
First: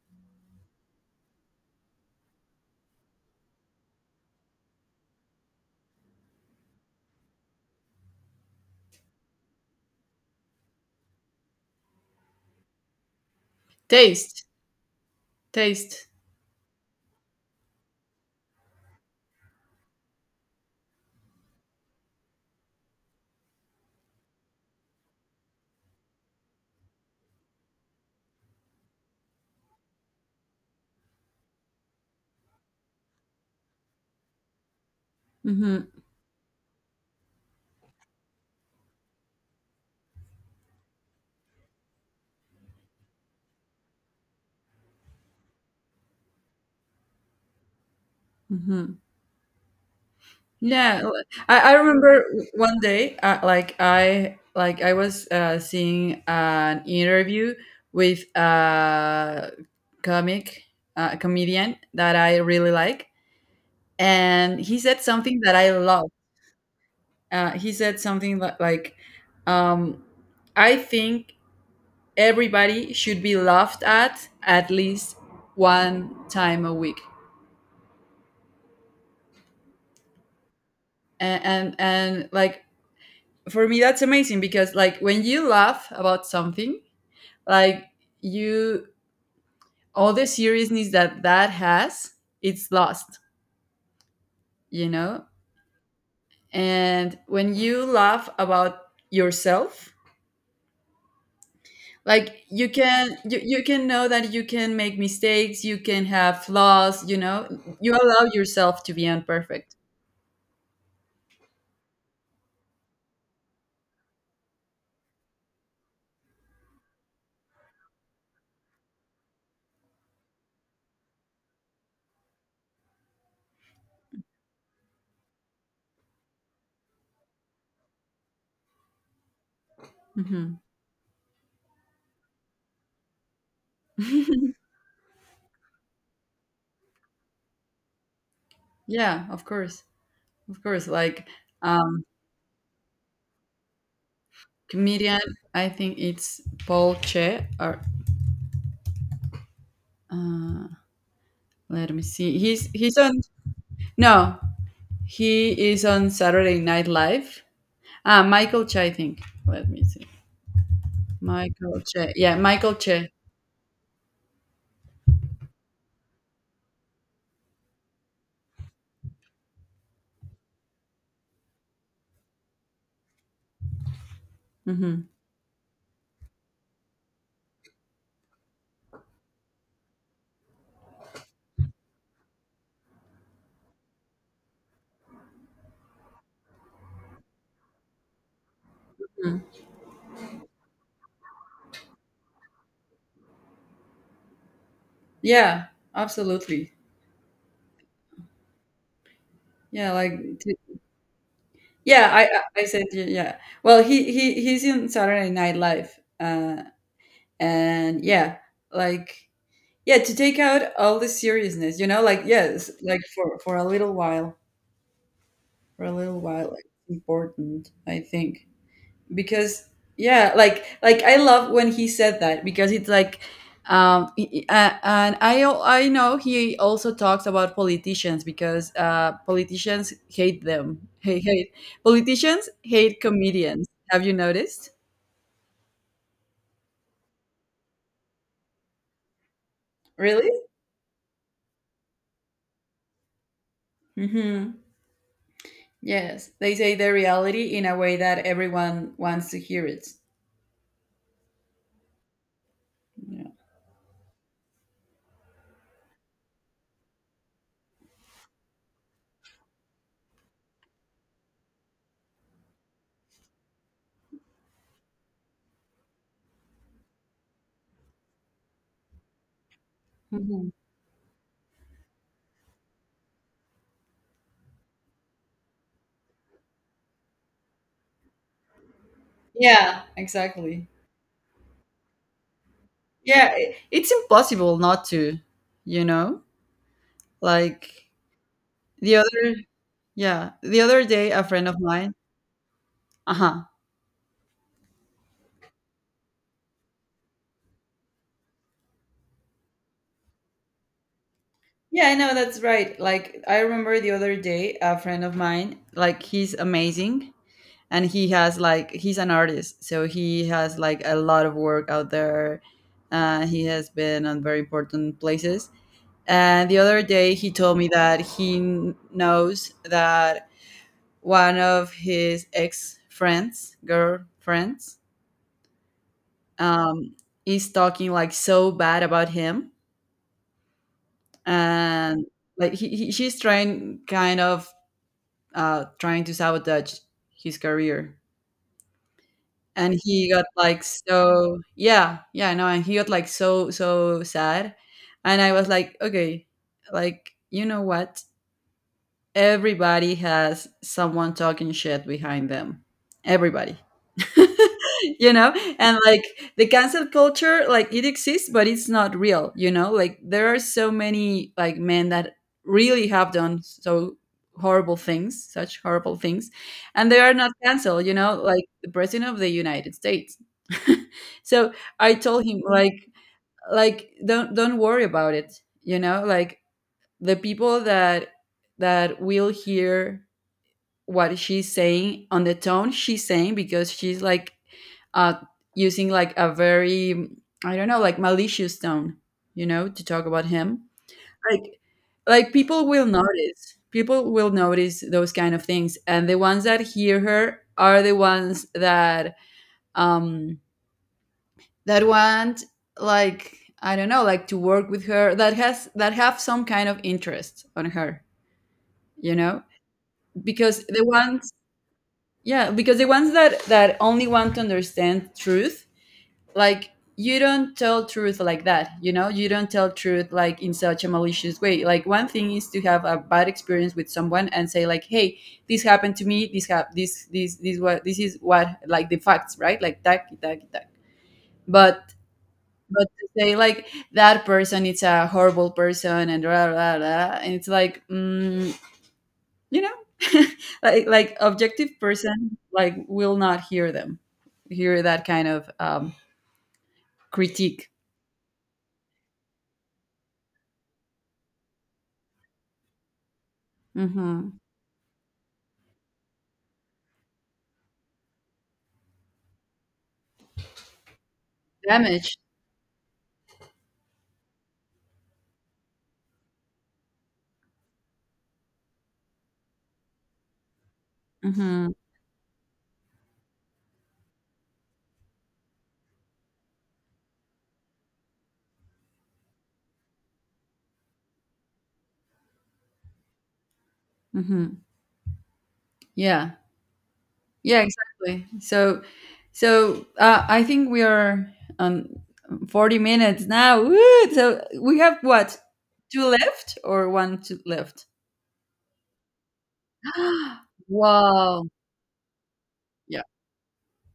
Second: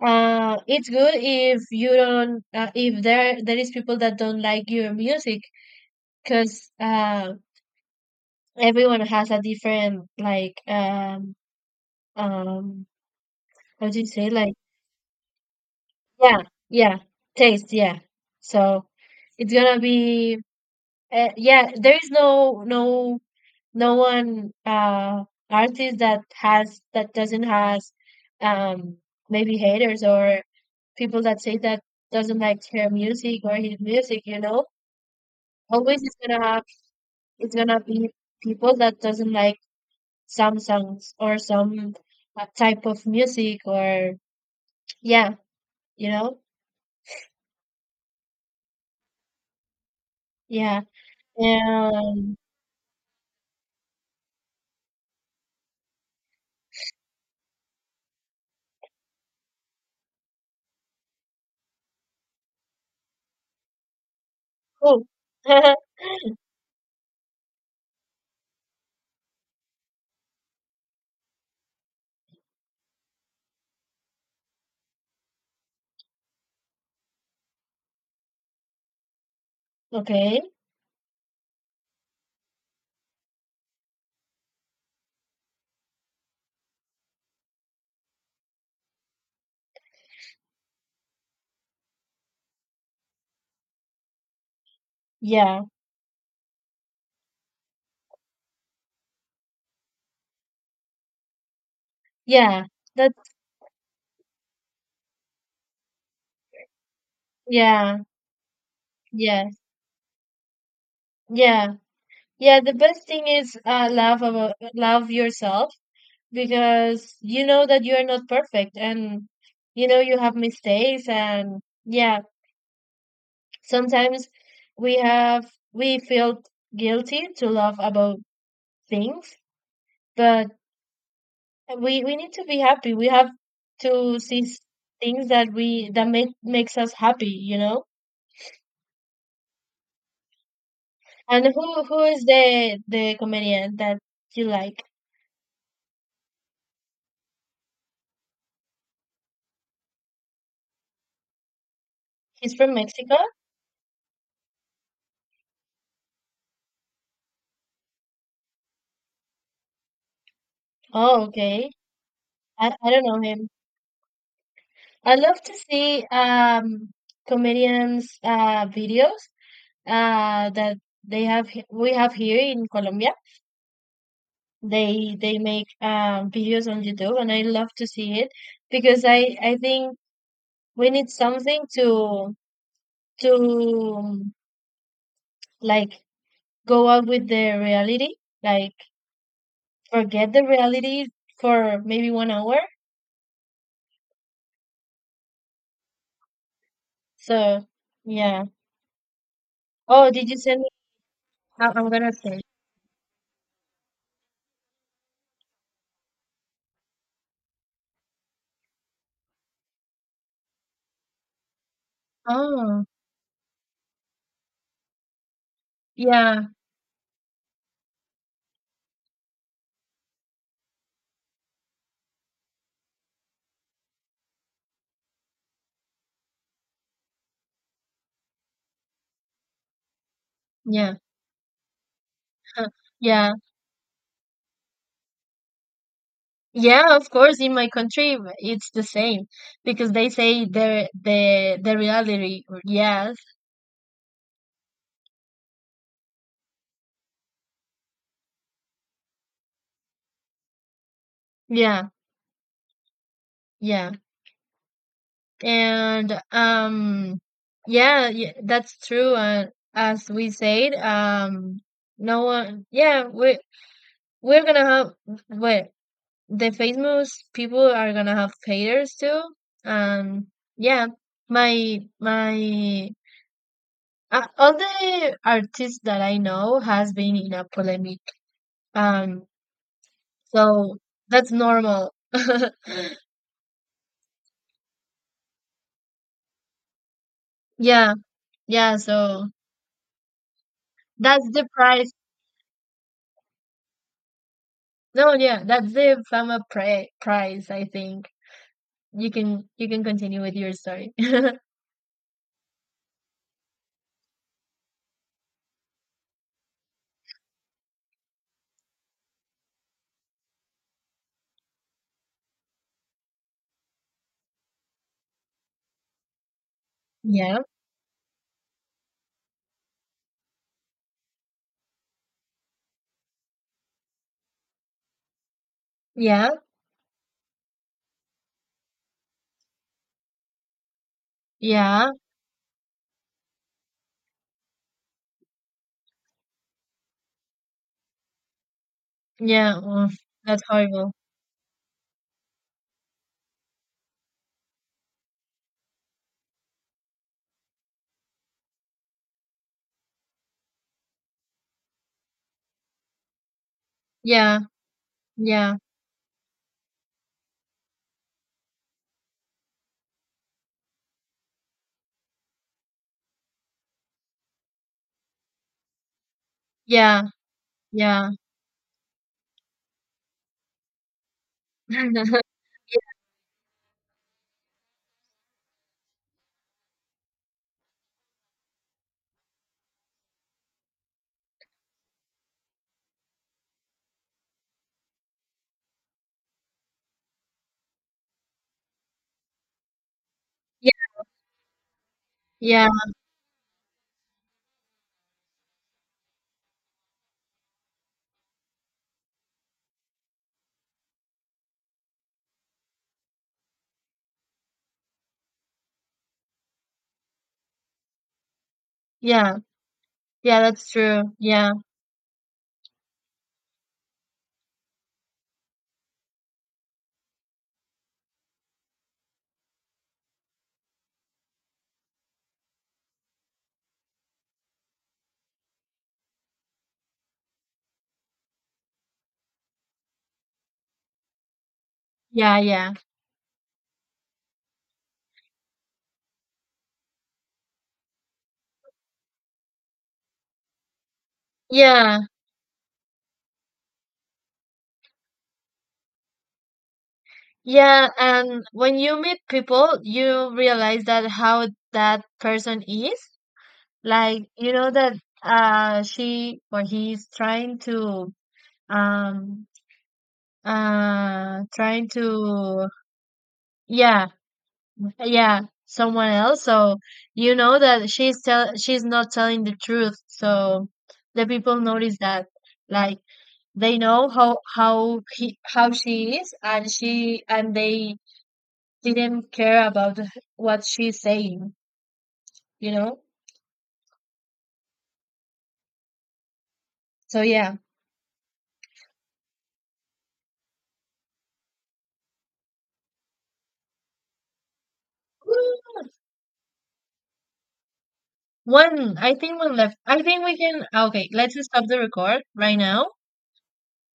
it's good if you don't, if there is people that don't like your music, because everyone has a different, like, um how do you say,
Taste,
like,
taste.
yeah, yeah, taste, yeah. So it's gonna be yeah. There is no one artist that doesn't has um maybe haters, or people that say that doesn't like her music or his music, you know.
Mm-hmm,
Always it's gonna be people that doesn't like some songs or some type of music, or yeah, you know,
mm-hmm.
yeah,
Yeah, I remember
and
one day, like I was seeing an interview with a comic, a comedian that I really like, and he said
cool.
something that I
(laughs)
love. He said something like, um, "I think everybody should be laughed at least one time a week,"
okay,
and like for me that's amazing, because like when you laugh about something, like you, all the seriousness that has, it's lost, you know?
yeah,
And when you laugh about yourself, like
yeah, that's
you can know that you can make mistakes, you can have flaws, you know, you
yeah,
allow yourself to be
yes,
imperfect.
yeah. Yeah, the best thing is love yourself, because you know that you are not perfect and you know you have mistakes, and yeah, sometimes we feel guilty to love about things, but
Mhm.
we need to be happy. We have to see
(laughs)
things that makes us happy, you know?
Yeah, of course, of course, like,
And who
um
is the comedian that you like?
comedian, I think it's Paul Che, or uh let me see,
He's
he's
from
he's on.
Mexico?
No. He is on Saturday Night Live. Ah, Michael Che, I think. Let me see.
Oh, okay.
Michael Che. Yeah,
I,
Michael
I don't
Che.
know him. I love to see comedians videos that they have he- we have here in Colombia.
Hmm.
They make videos on YouTube and I love to see it, because I think we need something to to um, like go out with the reality, like forget the reality for maybe one hour.
Yeah, absolutely.
So yeah.
Yeah,
Oh, did you
like, t-
send me? I'm
yeah,
gonna
I
say.
I I said yeah. Yeah. Well, he's in Saturday Night Live. And yeah, like yeah, to take out all the seriousness, you know, like yes,
Oh,
like for a little while, for a little
yeah,
while, like important, I think. Because yeah, like, I love when he said that, because it's like, and I know he also talks about politicians, because politicians hate them
yeah,
hate hate politicians
(laughs)
hate
yeah.
comedians. Have you noticed?
Yeah, of course, in my country it's the same because they
Really?
say the reality. Yes,
Mm-hmm. Yes, they say the reality in a way that everyone wants to hear it.
yeah,
Yeah.
yeah, and yeah, yeah, that's true. And as we said, no one. Yeah, we're gonna have. Wait. The famous people are gonna have haters too. Um,
Mhm.
yeah, my my all the artists that I know has been in a polemic. um
Yeah, exactly.
So that's normal. (laughs)
Yeah, it's impossible not to, you know, like,
Yeah, yeah,
the other.
so
Yeah. The other day, a
that's the
friend of
price.
mine. Uh-huh.
No, yeah, that's the fama pri price, I think. You can continue with your story. (laughs)
Yeah, I know, that's right. Like, I remember the other day, a friend of mine, like, he's amazing, and he has, like he's an artist, so he has, like, a lot of work out there. He has been on very important places. And the other day, he
Yeah,
told me that he knows that one of his ex friends, girlfriends,
yeah,
um, is talking, like, so bad about him,
yeah,
and like he she's trying kind of, trying to sabotage his career,
yeah.
and
Oh,
he got
that's
like
horrible.
so, yeah, yeah. No, and he got like so sad. And I was like, okay, like, you know what, everybody has someone talking shit behind them. Everybody. (laughs)
Yeah,
You know,
yeah,
and like the cancel culture, like it exists, but it's not real, you know, like there are so many like men that really have done so horrible things, such horrible things, and they
yeah,
are not canceled, you
yeah.
know, like the president of the United States. (laughs) So I told
(laughs)
him like, don't worry about it, you know, like the people that will hear what she's saying on the tone she's saying, because she's like, uh using like a very, I don't know, like malicious tone, you know, to talk about him,
Yeah,
like,
yeah,
people will notice, people will notice those kind of things. And the ones that hear her are the ones that, um that want, like, I don't know, like to work with her, that have some kind of interest on her, you
yeah,
know.
yeah,
because
that's
the
true.
ones
Yeah,
yeah because the ones that only want to understand truth, like, you don't tell truth like that, you know, you don't tell truth like in such a malicious way. Like one thing is to have a bad experience with someone and say like, hey, this happened to me, this hap- this what this is what, like, the facts, right? Like, that that that but
yeah, yeah,
but to say like that person it's a horrible person and blah, blah, blah, and it's like, you know. (laughs) Like, objective
yeah,
person, like, will not hear them, hear that kind of critique.
yeah. And when you meet people, you realize that how that person is. Like,
Mm-hmm.
you know that she or he's trying to um uh trying
Damage.
to yeah, yeah, someone else. So you know that she's not telling the truth. So the people
Mm-hmm.
notice that, like, they know how she is, and she and they didn't care about what she's saying, you know?
Mm-hmm. Yeah,
So yeah.
yeah, exactly. So I think we are on 40 minutes now. Woo! So we have what, two left, or one, two left?
One, I think one left. I think we
(gasps)
can. Okay, let's
Wow.
stop the record right now.
Yeah.